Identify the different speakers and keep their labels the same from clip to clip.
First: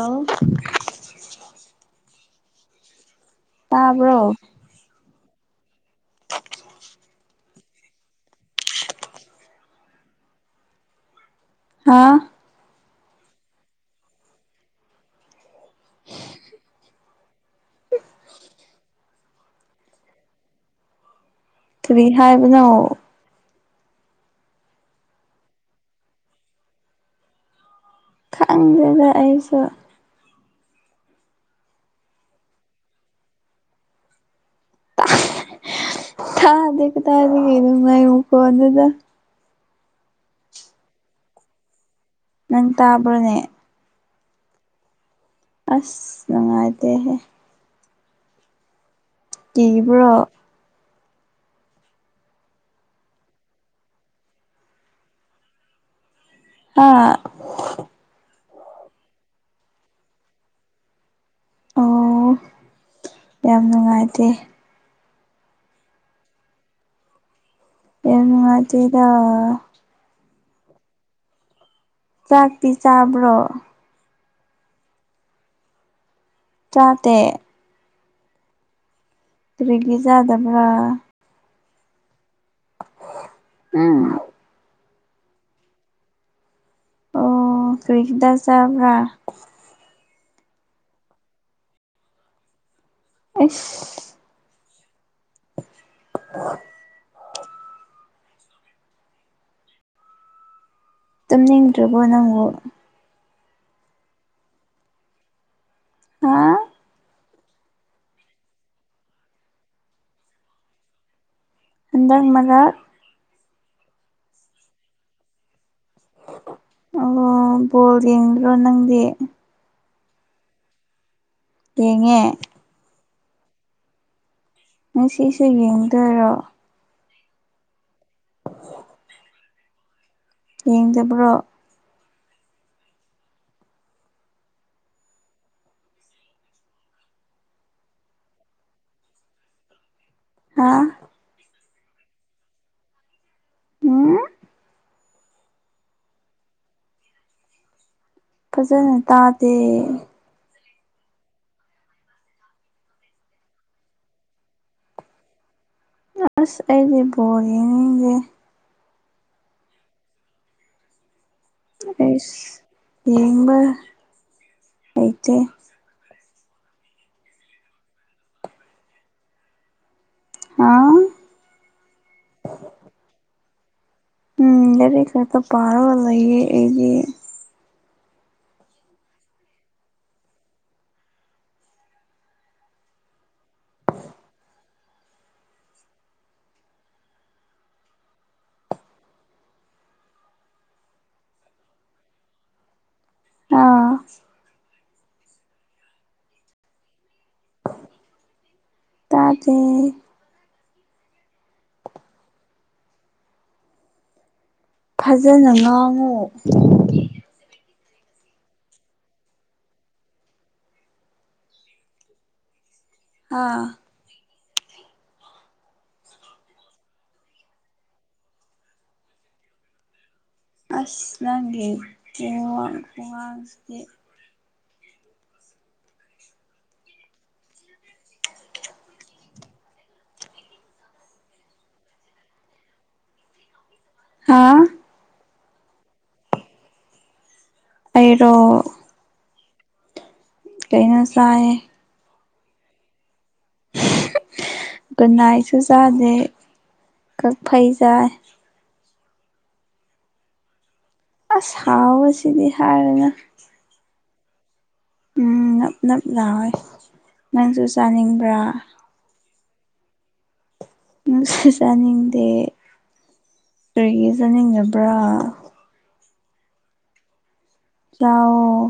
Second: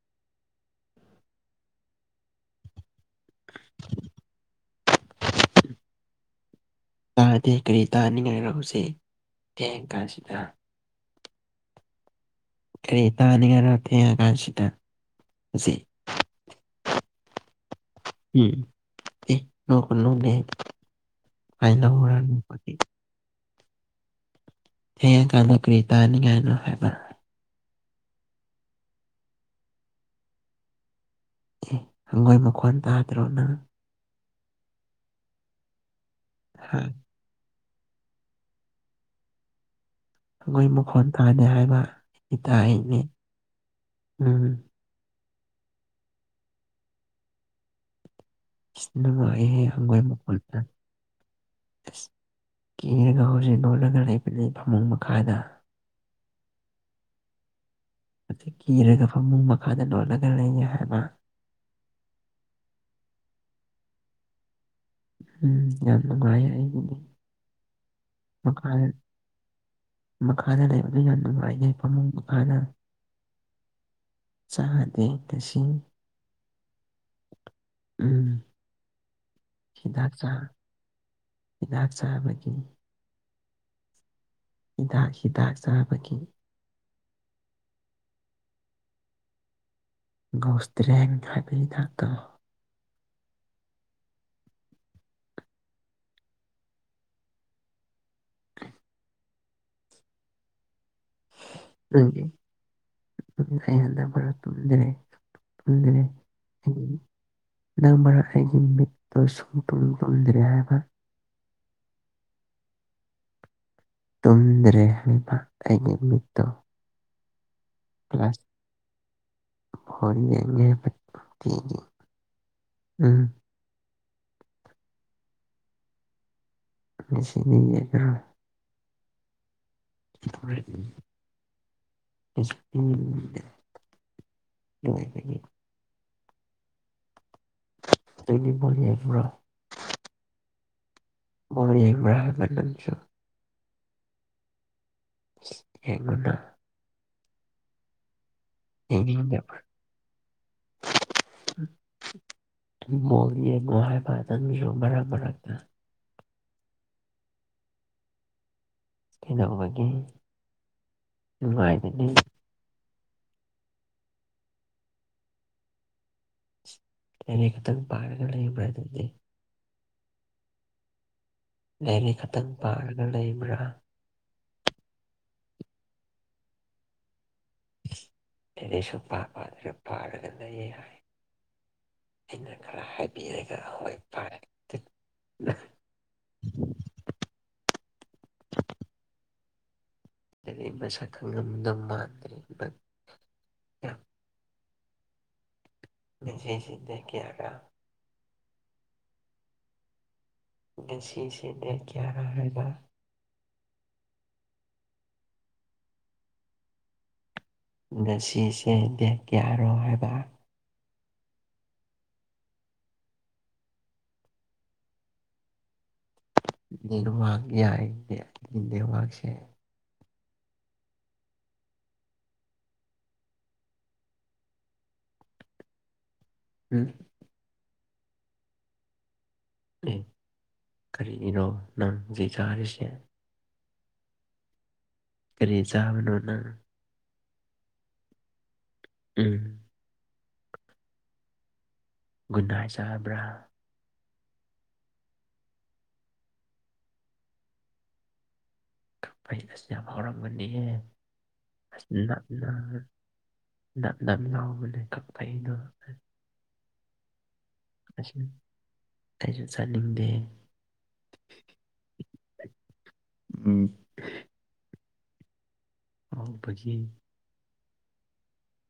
Speaker 1: ꯑꯥꯎ ꯇꯕ꯭ꯔꯣ [inaudible]
Speaker 2: ꯇꯥꯗꯦ ꯀꯔꯤ ꯇꯥꯅꯤꯡꯉꯥꯏ ꯂꯧꯁꯤꯦ ꯊꯦꯡ ꯀꯥꯟꯁꯤꯗ
Speaker 1: ꯍꯥꯥ
Speaker 2: ꯀꯩ ꯇꯥꯅꯤꯉꯅ ꯊꯦ ꯀꯥꯟꯁꯤꯗ ꯎꯝ ꯑꯦ ꯅ ꯀꯅꯣꯅꯦ ꯀꯥꯏꯗ
Speaker 1: ꯀꯔꯤ
Speaker 2: ꯃꯣꯔꯔ
Speaker 1: ꯍꯥꯏꯕꯅꯣ
Speaker 2: ꯃꯄꯥꯀꯤꯤ ꯑꯦ ꯀꯂ ꯈꯔꯤꯗꯥꯅꯤ ꯏꯅ ꯍꯥꯏꯕ
Speaker 1: ꯈꯪꯗꯗ ꯑꯩꯁꯨ
Speaker 2: ꯑꯦ ꯍꯪꯒꯣꯏ ꯃꯈꯣꯟ ꯇꯥꯗ꯭ꯔꯣ ꯅꯪ ꯍꯥ
Speaker 1: ꯊꯥꯗ ꯀ ꯊꯥꯗ ꯀ ꯑꯗꯨ ꯃꯥꯏ ꯀꯗꯗ
Speaker 2: ꯑꯩꯣꯏ ꯃꯈꯣꯟ ꯇꯥꯅꯦ ꯍꯥꯏꯕ
Speaker 1: ꯅꯪ
Speaker 2: ꯇꯥꯏꯅꯦ
Speaker 1: ꯇꯥꯕ꯭ꯔꯣꯅꯦ
Speaker 2: ꯎꯝ
Speaker 1: ꯑꯁ ꯅꯨꯡꯉꯥꯏꯗꯍ
Speaker 2: ꯑꯁ ꯅꯨꯡꯉꯥꯏꯍꯦ ꯍꯪꯒꯣꯏ
Speaker 1: ꯀꯤꯕ꯭ꯔꯣ
Speaker 2: ꯃꯈꯣꯜꯁ ꯀꯤꯔꯒ ꯍꯧꯖꯤꯛ ꯂꯣꯜꯂꯒ ꯂꯩꯕꯅꯤ ꯐꯃꯨꯡ ꯃꯈꯥꯗ
Speaker 1: ꯑꯥ
Speaker 2: ꯀꯤꯔꯒ ꯐꯃꯨꯡ ꯃꯈꯥꯗ ꯂꯣꯜꯂꯒ ꯂꯩꯌꯦ ꯍꯥꯏꯅ
Speaker 1: ꯑꯣ ꯌꯥꯝ ꯅꯨꯡꯉꯥꯏꯇꯦ
Speaker 2: ꯎꯝ ꯌꯥꯝ ꯅꯨꯡꯉꯥꯏꯌꯦ ꯑꯩꯒꯤꯗꯤ
Speaker 1: ꯑꯦ ꯅꯨꯅꯨꯡꯉ
Speaker 2: ꯃꯈꯥꯗ
Speaker 1: ꯆꯗ
Speaker 2: ꯃꯈꯥꯗ ꯂꯩꯕꯗꯨ ꯌꯥꯝ ꯅꯨꯡꯉꯥꯏꯖꯩ
Speaker 1: ꯆꯥꯛꯇꯤ ꯆꯥꯕ꯭ꯔꯣ
Speaker 2: ꯁꯥꯍꯗ ꯇꯁ
Speaker 1: ꯆꯇ
Speaker 2: ꯎꯝ
Speaker 1: ꯄꯔꯒꯖꯗꯕ꯭ꯔꯥ
Speaker 2: ꯍꯤꯗꯛ ꯆꯥꯕꯒꯤ
Speaker 1: ꯎꯝ
Speaker 2: ꯍꯤꯗꯥꯛ ꯍꯤꯗꯥꯛ ꯆꯥꯕꯒꯤ
Speaker 1: ꯑꯣ ꯀꯔꯤꯗ ꯆꯕ꯭ꯔ
Speaker 2: ꯒꯣꯁꯇ꯭ꯔꯦ ꯍꯥꯏꯕꯅꯤꯗꯥꯛꯀꯣ
Speaker 1: ꯑꯁ [inaudible] ꯇꯝꯅꯤꯡꯗ꯭ꯔꯕꯣ ꯅꯪꯉꯣ
Speaker 2: ꯍꯗ ꯄꯨꯔꯥ ꯇꯨꯗ꯭ꯔꯦ ꯇꯨꯗ꯭ꯔꯦ
Speaker 1: ꯍꯥ
Speaker 2: ꯅꯪ ꯃꯔ ꯑꯩꯒꯤ ꯃꯤꯛꯇ ꯁꯨꯡꯇꯣꯡ ꯇꯣꯟꯗ꯭ꯔꯦ ꯍꯥꯏꯕ
Speaker 1: ꯍꯟꯗꯛ ꯑꯃꯒ
Speaker 2: ꯇꯨꯝꯗ꯭ꯔꯦ ꯍꯥꯏꯕ ꯑꯩꯒꯤ ꯃꯤꯠꯇꯣ
Speaker 1: ꯣꯜ ꯌꯦꯡꯗ꯭ꯔꯣ ꯅꯪꯗꯤ
Speaker 2: ꯍ ꯉ
Speaker 1: ꯌꯦꯉ
Speaker 2: ꯎꯝ
Speaker 1: ꯅ ꯁꯤꯁꯨ ꯌꯦꯡꯗꯣꯏꯔꯣ
Speaker 2: ꯃꯁꯤꯅꯤꯦꯗ꯭ꯔꯣ
Speaker 1: ꯌꯦꯡ ꯆ ꯄꯨ꯭ꯔꯣ
Speaker 2: ꯉ ꯇꯅꯤꯕ ꯍ꯭ꯔ
Speaker 1: ꯍꯥꯥ
Speaker 2: ꯃ ꯌꯦ ꯌꯥꯝ ꯭ꯔꯥꯍ ꯂ ꯂꯁꯨ
Speaker 1: ꯎꯝ
Speaker 2: ꯍꯦꯡꯒꯣꯟꯅ
Speaker 1: ꯐꯖꯅ ꯇꯥꯗꯦ
Speaker 2: ꯎꯝ ꯃꯣ ꯌꯦꯡꯅꯣ ꯍꯥꯏꯕ ꯑꯗꯨꯪꯁꯨ ꯃꯔꯛ ꯃꯔꯛꯇ
Speaker 1: ꯑꯁ ꯑꯩꯗꯤ ꯣꯜꯂꯤꯅꯤꯒ
Speaker 2: ꯀꯩꯗꯧꯕꯒꯤ ꯅꯨꯡꯉꯥꯏꯕꯅꯤ
Speaker 1: ꯑꯩꯁ ꯌꯦꯡꯕ ꯂꯩꯇꯦ
Speaker 2: ꯅꯅꯦ ꯀꯇꯅ ꯄꯥꯔꯒ ꯂꯩꯕꯗꯨꯗꯤ
Speaker 1: ꯑꯥ
Speaker 2: ꯂꯥꯏꯔꯤꯛ ꯈꯛꯇꯪ ꯄꯥꯔꯒ ꯂꯩꯕ꯭ꯔꯥ
Speaker 1: ꯎꯝ ꯂꯩꯔ ꯀꯛꯇ ꯄꯥꯔꯒ ꯂꯩꯌꯦ ꯑꯩꯗꯤ
Speaker 2: ꯑꯗꯤ ꯁꯨꯝ ꯄꯥꯕ ꯑꯗꯨꯅ ꯄꯥꯔꯒꯅꯌꯦ ꯍꯥꯏ ꯑꯩꯅ ꯈꯔ ꯍꯥꯏꯕꯤꯔꯒ ꯍꯋꯥꯣꯏ ꯐꯔꯦ [inaudible]
Speaker 1: [inaudible]
Speaker 2: ꯃꯁꯛꯈꯪꯝꯗ ꯃꯥꯟꯗ꯭ ꯀ
Speaker 1: ꯑꯥ
Speaker 2: ꯖꯤ ꯖꯤ ꯗ ꯀꯌꯥꯒ
Speaker 1: ꯇꯥꯗꯤ
Speaker 2: ꯁꯤꯁꯤꯦ ꯂꯩ ꯀꯌꯥꯔꯕ
Speaker 1: ꯐꯖꯅ ꯉꯥꯡꯉꯨ
Speaker 2: ꯑꯗ ꯁꯤꯁꯦ ꯗꯦ ꯀꯌꯥꯔꯣ ꯍꯥꯏꯕ
Speaker 1: ꯑꯥ
Speaker 2: ꯂꯩꯚ ꯌꯥꯒꯁꯦ
Speaker 1: ꯑꯁ ꯅꯪꯒꯤ ꯋꯥꯋꯥꯥꯡꯁꯤꯦ
Speaker 2: ꯎꯝ ꯑꯦ ꯀꯔꯤꯒꯤꯅꯣ ꯅꯪ ꯖꯤ ꯆꯥꯔꯤꯁꯦ
Speaker 1: ꯍꯥꯥ
Speaker 2: ꯀꯔꯤ ꯆꯥꯕꯅꯣꯅꯪ
Speaker 1: ꯑꯩꯔꯣ
Speaker 2: ꯎꯝ
Speaker 1: ꯀꯩꯅ ꯆꯥꯏ
Speaker 2: ꯒꯨꯟ ꯍꯥꯏ ꯆꯥꯕ꯭ꯔꯥ
Speaker 1: ꯒꯟꯅꯥꯏꯁꯨ ꯆꯥꯗꯦ ꯀꯛ ꯐꯩꯖꯥꯏ
Speaker 2: ꯁꯅ ꯌꯥꯝꯔꯪꯕꯅꯤ
Speaker 1: ꯑꯁ ꯍꯥꯎꯕꯁꯤꯗꯤ ꯍꯥꯏꯔꯅ
Speaker 2: ꯗꯝ ꯌꯥꯒ
Speaker 1: ꯎꯝꯞꯅꯞꯅꯣꯏ ꯅꯪꯁꯨ
Speaker 2: ꯑꯁ
Speaker 1: ꯆꯥꯅꯤꯡꯕ꯭ꯔꯥ
Speaker 2: ꯑꯩꯁꯨ ꯆꯠꯅꯤꯡꯗꯦ
Speaker 1: ꯆꯥꯅꯤꯡꯗꯦ
Speaker 2: ꯎꯝ
Speaker 1: ꯑꯩꯒꯤ ꯆꯅꯤꯡꯗ ꯄꯨꯕ꯭ꯔꯥ
Speaker 2: ꯑꯥꯎꯕꯒꯤ
Speaker 1: ꯌꯥꯑꯣ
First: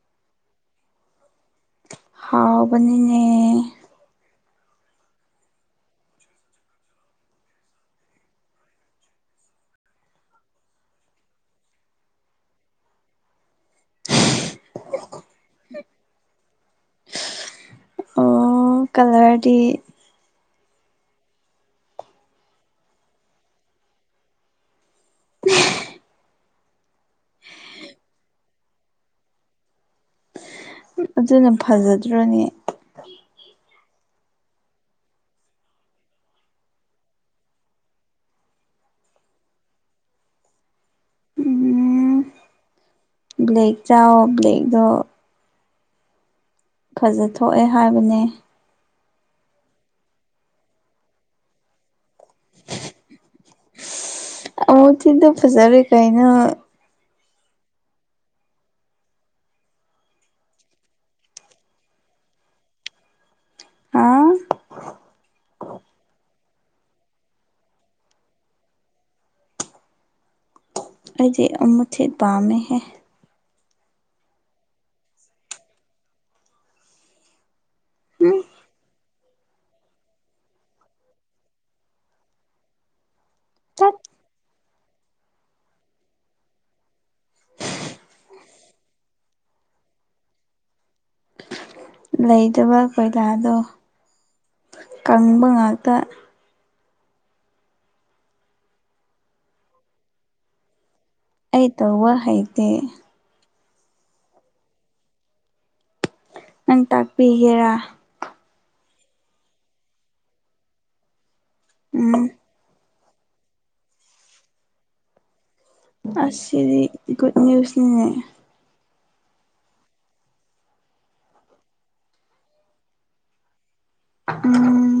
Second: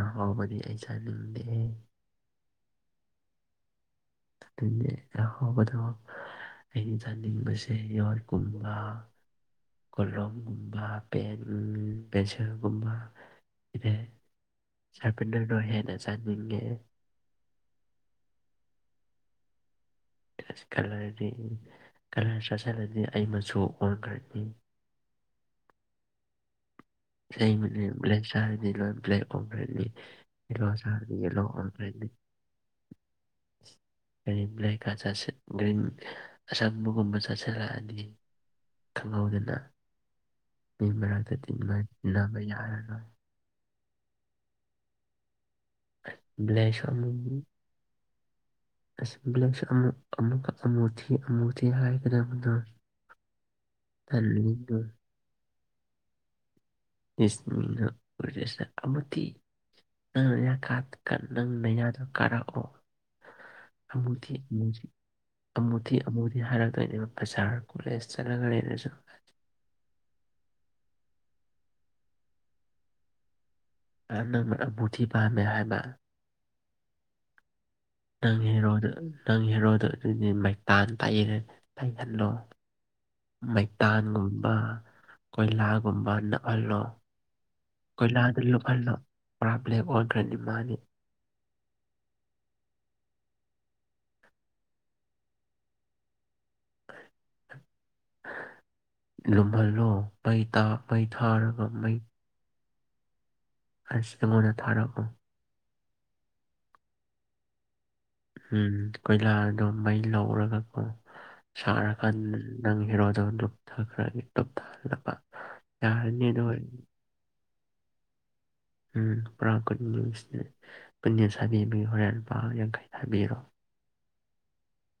Speaker 2: ꯑꯥꯎ ꯃꯗꯤ ꯑꯩ ꯆꯅꯤꯡꯗꯦ
Speaker 1: ꯍꯥꯎꯕꯅꯤꯅꯦ
Speaker 2: ꯍꯣꯕꯗꯣ ꯑꯩꯅ ꯆꯥꯅꯤꯡꯕꯁꯦ ꯌꯔ ꯀꯨꯝꯕ ꯀꯣꯂꯣꯝꯒꯨꯝꯕ ꯄꯦꯟ ꯃꯦꯁꯔꯒꯨꯝꯕ ꯏꯔ ꯆꯔꯄꯦꯟꯗꯔꯗꯣ ꯍꯦꯟꯅ ꯆꯥꯅꯤꯡꯉꯦ
Speaker 1: ꯑꯣ ꯀꯂꯋꯥꯗꯤ
Speaker 2: ꯀꯂꯔꯗꯤ ꯀꯂꯔ ꯆꯥꯁꯤꯜꯂꯗꯤ ꯑꯩ ꯃꯆꯨ ꯑꯣꯟꯈ꯭ꯔꯛꯅꯤ
Speaker 1: [inaudible]
Speaker 2: ꯂꯩꯕꯅꯦ ꯕ꯭ꯂꯦꯛ ꯆꯅꯤ ꯕ꯭ꯂꯦꯛ ꯑꯣꯅꯤ
Speaker 1: ꯑꯗꯨꯅ ꯐꯖꯗ꯭ꯔꯣꯅꯦ [inaudible]
Speaker 2: ꯒ꯭ꯔꯤꯟ ꯕ꯭ꯂꯦꯛꯀ ꯒ꯭ꯔꯤꯟ ꯑꯁꯪꯕꯒꯨꯝꯕ ꯆꯥꯁꯤꯜꯂꯛꯑꯅꯤ ꯈꯪꯍꯧꯗꯅ ꯃꯤ ꯃꯔꯛꯇꯕ ꯇꯤꯟꯅꯕ ꯌꯥꯔꯔꯣꯏ
Speaker 1: ꯕ꯭ꯂꯦꯛꯦꯛ ꯆ ꯕ꯭ꯂꯦꯛꯗ
Speaker 2: [inaudible]
Speaker 1: ꯈꯖ ꯊꯣꯛꯑꯦ ꯍꯥꯏꯕꯅꯦ
Speaker 2: ꯕ꯭ꯂꯦꯛꯁ ꯑꯃꯨꯛ ꯑꯃꯨꯛ ꯑꯃꯨ ꯊꯤ ꯑꯃꯨ ꯊꯤ ꯍꯥꯏ ꯔꯃꯗ ꯇꯂꯅꯣ
Speaker 1: ꯀꯔꯤꯅꯣ
Speaker 2: ꯃꯤꯅꯁ [unintelligible] ꯅꯪ ꯀꯥ ꯅꯪ ꯅꯌꯥꯗꯣ ꯀꯥꯔꯛꯑꯣ ꯨ [unintelligible]
Speaker 1: ꯍꯥ
Speaker 2: ꯑꯃꯨꯗꯤꯤ ꯑꯃꯨꯗꯤꯤ ꯍꯥꯏꯔꯗꯣꯏꯅꯤ ꯕꯖꯥꯔ ꯀꯣꯂꯦꯖ ꯆꯠꯂꯒ ꯂꯩꯦꯅꯁꯨ
Speaker 1: ꯑꯩꯗꯤ ꯃꯊꯦꯠ ꯄꯥꯝꯃꯦꯍꯦ
Speaker 2: ꯑꯅꯕꯨꯙꯤ ꯄꯃꯦ ꯍꯥꯏꯅ
Speaker 1: ꯎꯝ
Speaker 2: ꯅꯪ ꯍꯦꯔꯣꯗ ꯅꯪ ꯍꯦꯔꯣꯗ ꯑꯗꯨꯗꯤ ꯃꯩ ꯇꯥꯟ ꯇꯥꯛꯏ ꯇꯍꯜꯂꯣ
Speaker 1: ꯇꯠ
Speaker 2: ꯃꯩꯇꯥꯟꯒꯨꯝꯕ ꯀꯣꯏꯂꯥꯒꯨꯝꯕ ꯅꯛꯍꯜꯂꯣ ꯀꯣꯏꯂꯥ ꯑꯣꯗ꯭ꯔꯃꯅꯤ
Speaker 1: ꯂꯩꯇꯕ ꯀꯣꯏꯂꯥꯗꯣ ꯀꯪꯕ ꯉꯥꯛꯇ
Speaker 2: ꯂꯨꯝꯍꯜꯂꯣ ꯃꯩ ꯇꯥ ꯃꯩ ꯊꯥꯔꯒ
Speaker 1: ꯑꯩ ꯇꯧꯕ ꯍꯩꯇꯦ
Speaker 2: ꯑꯁꯤ ꯑꯩꯉꯣꯟꯗ ꯊꯥꯔꯛꯎ
Speaker 1: ꯅꯪ ꯇꯥꯛꯄꯤꯒꯦꯔꯥ
Speaker 2: ꯎ ꯀꯣꯏꯂꯥꯗꯣ ꯃꯩ ꯂꯧꯔꯒꯀꯣ
Speaker 1: ꯎꯝ
Speaker 2: ꯁꯥꯔꯀꯥꯟꯗ ꯅꯪ ꯍꯤꯔꯣ ꯔꯨꯞ ꯊ꯭ꯔꯨꯞ ꯊꯙ ꯄ [unintelligible]
Speaker 1: ꯑꯗꯤ ꯨꯗ ꯅ꯭ꯌꯨꯁꯅꯦ
Speaker 2: ꯎꯝ ꯄꯨꯔꯥ ꯒꯨꯗ ꯅ꯭ꯌꯨꯁꯅꯦ ꯄꯨꯟꯅ ꯁꯥꯕꯤꯕꯒꯤ ꯍꯣꯔꯦꯟ ꯅꯨꯄꯥ ꯌꯥꯡꯈꯩ ꯊꯥꯕꯤꯔꯣ
Speaker 1: ꯎꯝ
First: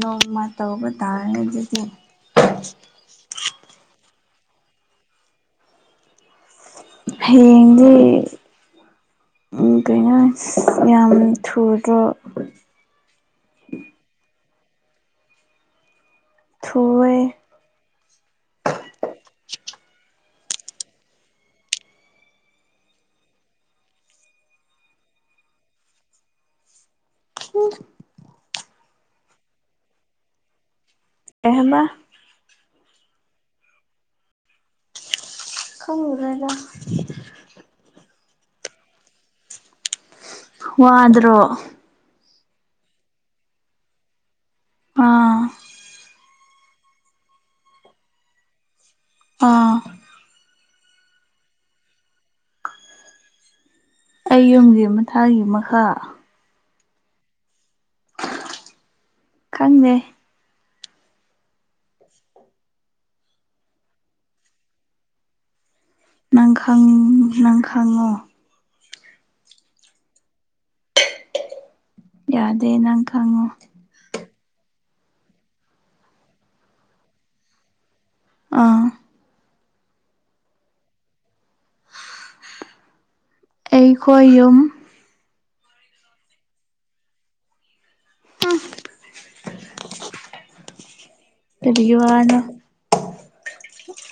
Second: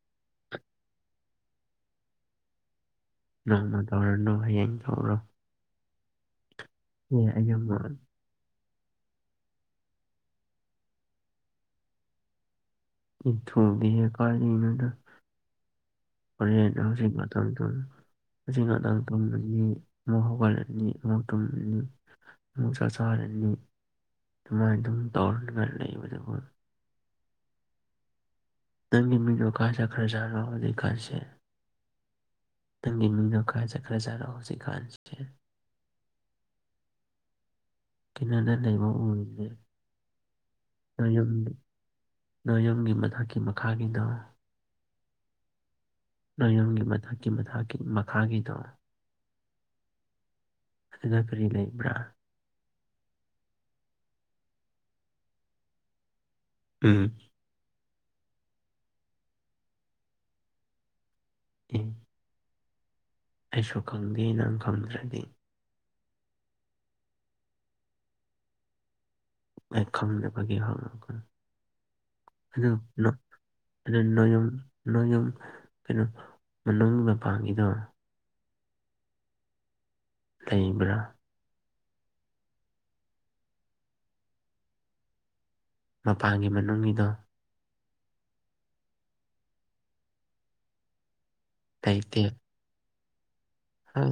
Speaker 1: ꯅꯣꯡꯃ ꯇꯧꯕ ꯇꯥꯔꯦ ꯑꯗꯨꯗꯤ
Speaker 2: ꯅꯪꯅ ꯇꯧꯔꯅ ꯍꯌꯦꯡ ꯇꯧꯔꯣ ꯑꯦ ꯑꯩ ꯌꯥꯝ
Speaker 1: ꯍꯌꯦꯡ ꯀꯩꯅꯩꯅꯣ ꯌꯥꯝ ꯊꯨꯨꯔꯣ
Speaker 2: ꯏ ꯊꯣꯗ ꯍꯥꯏ ꯀꯔ ꯂꯩꯅꯅ ꯅꯁ
Speaker 1: ꯊꯨꯋꯦ
Speaker 2: ꯉꯊ [unintelligible] ꯑꯁꯤ ꯑꯗꯥꯥꯡ ꯇꯨꯝꯃꯅꯤ ꯑꯃꯨꯛ ꯍꯧꯒꯠꯂꯅꯤ ꯑꯃꯨꯛ ꯇꯨꯝꯃꯅꯤ ꯆꯥ ꯆꯥꯔꯅꯤ ꯑꯗꯨꯃꯥꯏꯅ ꯑꯗꯨꯝ ꯇꯧꯔꯒ ꯂꯩꯕꯗꯨꯕꯨ
Speaker 1: ꯎꯝ
Speaker 2: ꯅꯪ ꯃꯤꯅꯣ ꯈꯥꯖ ꯈꯔꯆꯑꯣ ꯑꯗꯨ ꯈꯔꯁꯤ
Speaker 1: ꯀꯩ ꯍꯥꯏꯕꯥ
Speaker 2: ꯇꯪ ꯃꯤꯅꯣ ꯈꯥ ꯆꯀ꯭ꯔꯖꯥ ꯔꯣꯁꯤ ꯈꯥꯟ
Speaker 1: ꯈꯪꯗꯔ꯭ꯦꯗꯥ
Speaker 2: ꯀꯅꯗ ꯂꯩꯃ ꯎꯗ
Speaker 1: ꯋꯥꯗ꯭ꯔꯣ
Speaker 2: ꯅꯌꯨꯝꯒꯤ ꯃꯊꯛꯀꯤ ꯃꯈꯥꯒꯤꯗ
Speaker 1: ꯑꯥ
Speaker 2: ꯅꯌꯣꯟꯒꯤ ꯃꯊꯛꯀꯤ ꯃꯊꯛꯀꯤ ꯃꯈꯥꯒꯤꯗꯣ
Speaker 1: ꯑꯥ
Speaker 2: ꯑꯗꯨꯅ ꯀꯔꯤ ꯂꯩꯕ꯭ꯔꯥ
Speaker 1: ꯑꯩꯌꯨꯝꯒꯤ ꯃꯊꯥꯒꯤ ꯃꯈꯥ
Speaker 2: ꯎꯝ
Speaker 1: ꯈꯪꯗꯦ
Speaker 2: ꯎ ꯑꯦꯁꯨ ꯈꯪꯗꯦ ꯅꯪ ꯈꯝꯗ꯭ꯔꯦꯗꯤ
Speaker 1: ꯅꯪ ꯈꯪꯉꯣ
Speaker 2: ꯑꯦ ꯈꯝꯅꯦꯕꯒꯤ ꯍ
Speaker 1: ꯌꯥꯗꯦ ꯅꯪ ꯈꯪꯉꯣ
Speaker 2: ꯑꯗꯨ ꯅꫭꯏ ꯌꯨꯝ ꯀꯩꯅꯣ ꯃꯅꯨꯡꯒꯤ ꯃꯄꯒꯤꯗꯣ
Speaker 1: ꯑꯥ
Speaker 2: ꯂꯩꯕ꯭ꯔꯥ
Speaker 1: ꯑꯩꯈꯣꯏ ꯌꯨꯝ
Speaker 2: ꯃꯄꯥꯟꯒꯤ ꯃꯅꯨꯡꯒꯤꯗꯣ
Speaker 1: ꯀꯔꯤ ꯋꯥꯅꫭ
Speaker 2: ꯍꯥ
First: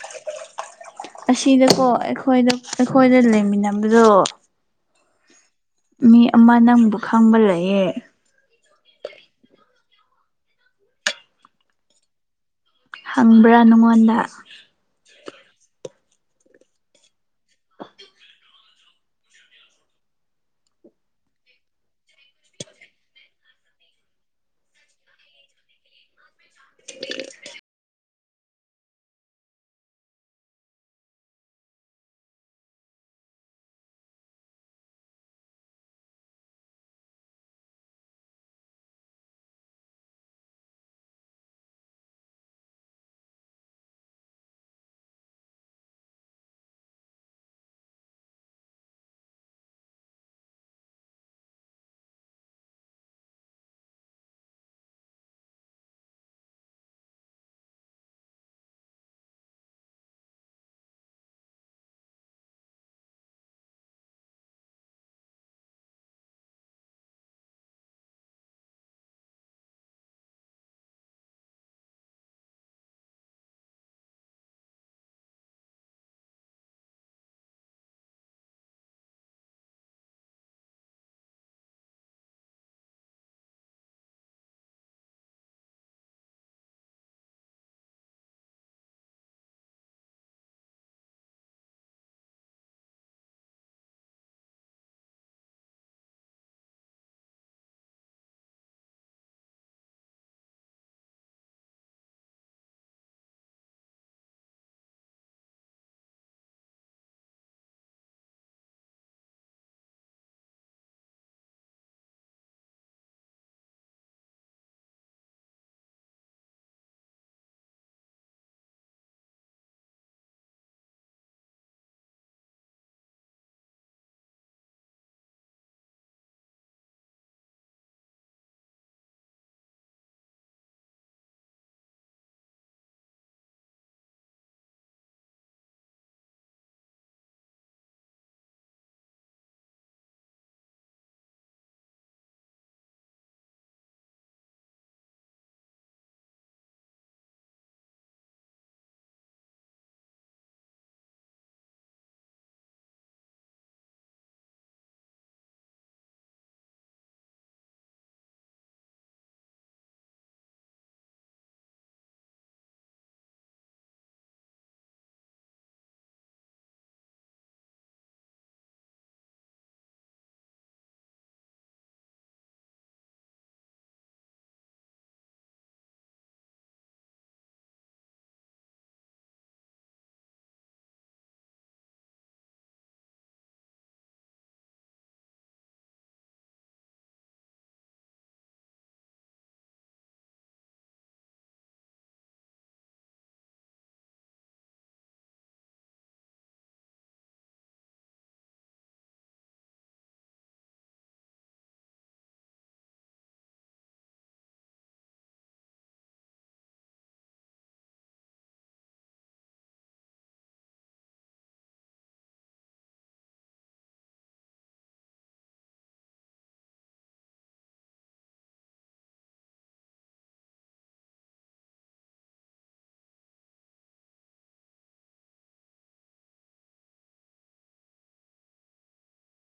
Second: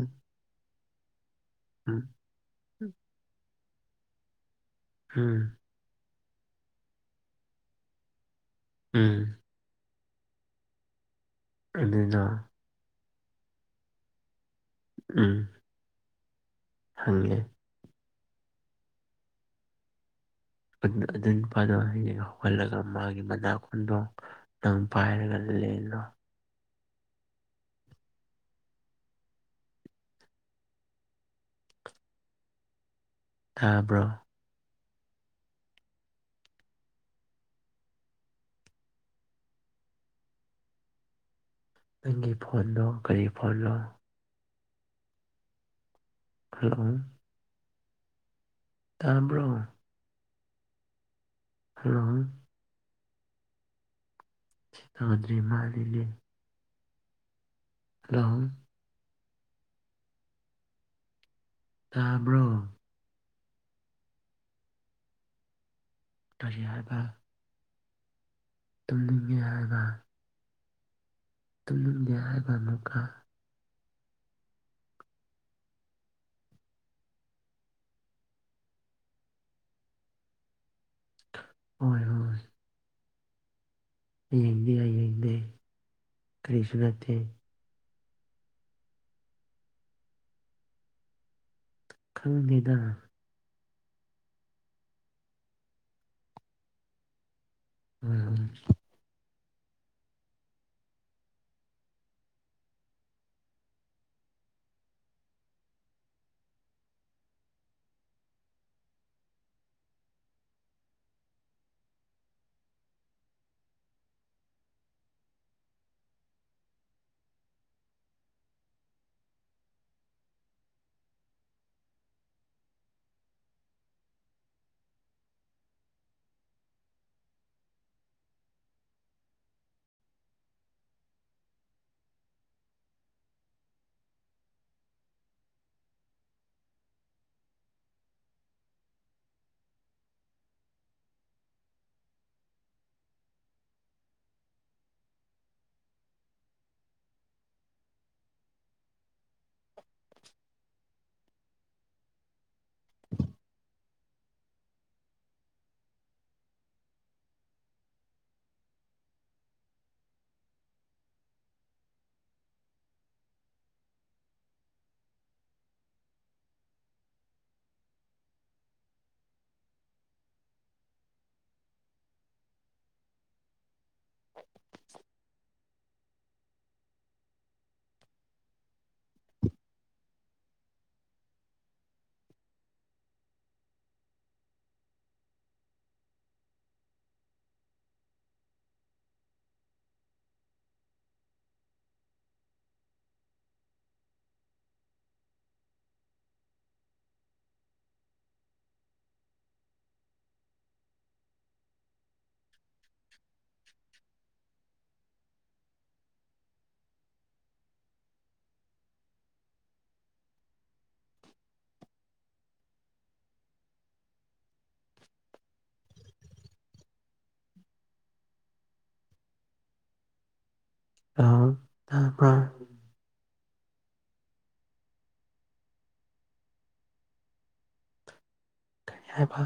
Speaker 1: ꯑꯁꯤꯗꯀꯣ ꯑꯩꯈꯣꯏꯗ ꯑꯩꯈꯣꯏꯗ ꯂꯩꯃꯤꯟꯅꯕꯗꯣ
Speaker 2: ꯎꯝ
Speaker 1: ꯃꯤ ꯑꯃ ꯅꯪꯕꯨ ꯈꯪꯕ ꯂꯩꯌꯦ
Speaker 2: ꯎꯝ ꯑꯗꯨꯅ
Speaker 1: ꯍꯪꯕ꯭ꯔꯥ ꯅꯉꯣꯟꯗ
Speaker 2: ꯎꯝ ꯍꯪꯒꯦ ꯑꯗꯨ ꯅꯨꯄꯥꯗꯣ ꯍꯌꯦꯡ ꯍꯧꯒꯜꯂꯒ ꯃꯥꯒꯤ ꯃꯅꯥꯀꯣꯟꯗꯣ ꯅꯪ ꯄꯥꯏꯔꯒ ꯂꯩꯂ ꯇꯥꯕ꯭ꯔꯣ ꯅꯪꯒꯤ ꯐꯣꯟꯗꯣ ꯀꯔꯤ ꯐꯣꯟꯅꯣ ꯍꯜꯂꫭ ꯇꯥꯝꯕ꯭ꯔꯣꯡ ꯍꯜꯂꯣ ꯆꯒꯗꯔꯤ ꯃꯥꯂꯤꯂꯤ ꯍꯥꯂꯣ ꯇꯥꯕ꯭ꯔꯣ ꯀꯔꯤ ꯍꯥꯏꯕ ꯇꯨꯝꯅꯤꯡꯉꯦ ꯍꯥꯏꯕ ꯇꯂꯟꯒ ꯍꯥꯏꯒꯅꯀ ꯍꯣꯏ ꯍꯣꯏ ꯌꯦꯗ ꯑ ꯌꯦꯡꯗ ꯀ꯭ꯔꯤꯁꯅꯇ ꯈꯪꯂꯗ ꯎꯝꯝ [inaudible] ꯑ ꯇꯔꯄ ꯀꯔꯤ ꯍꯥꯏꯕ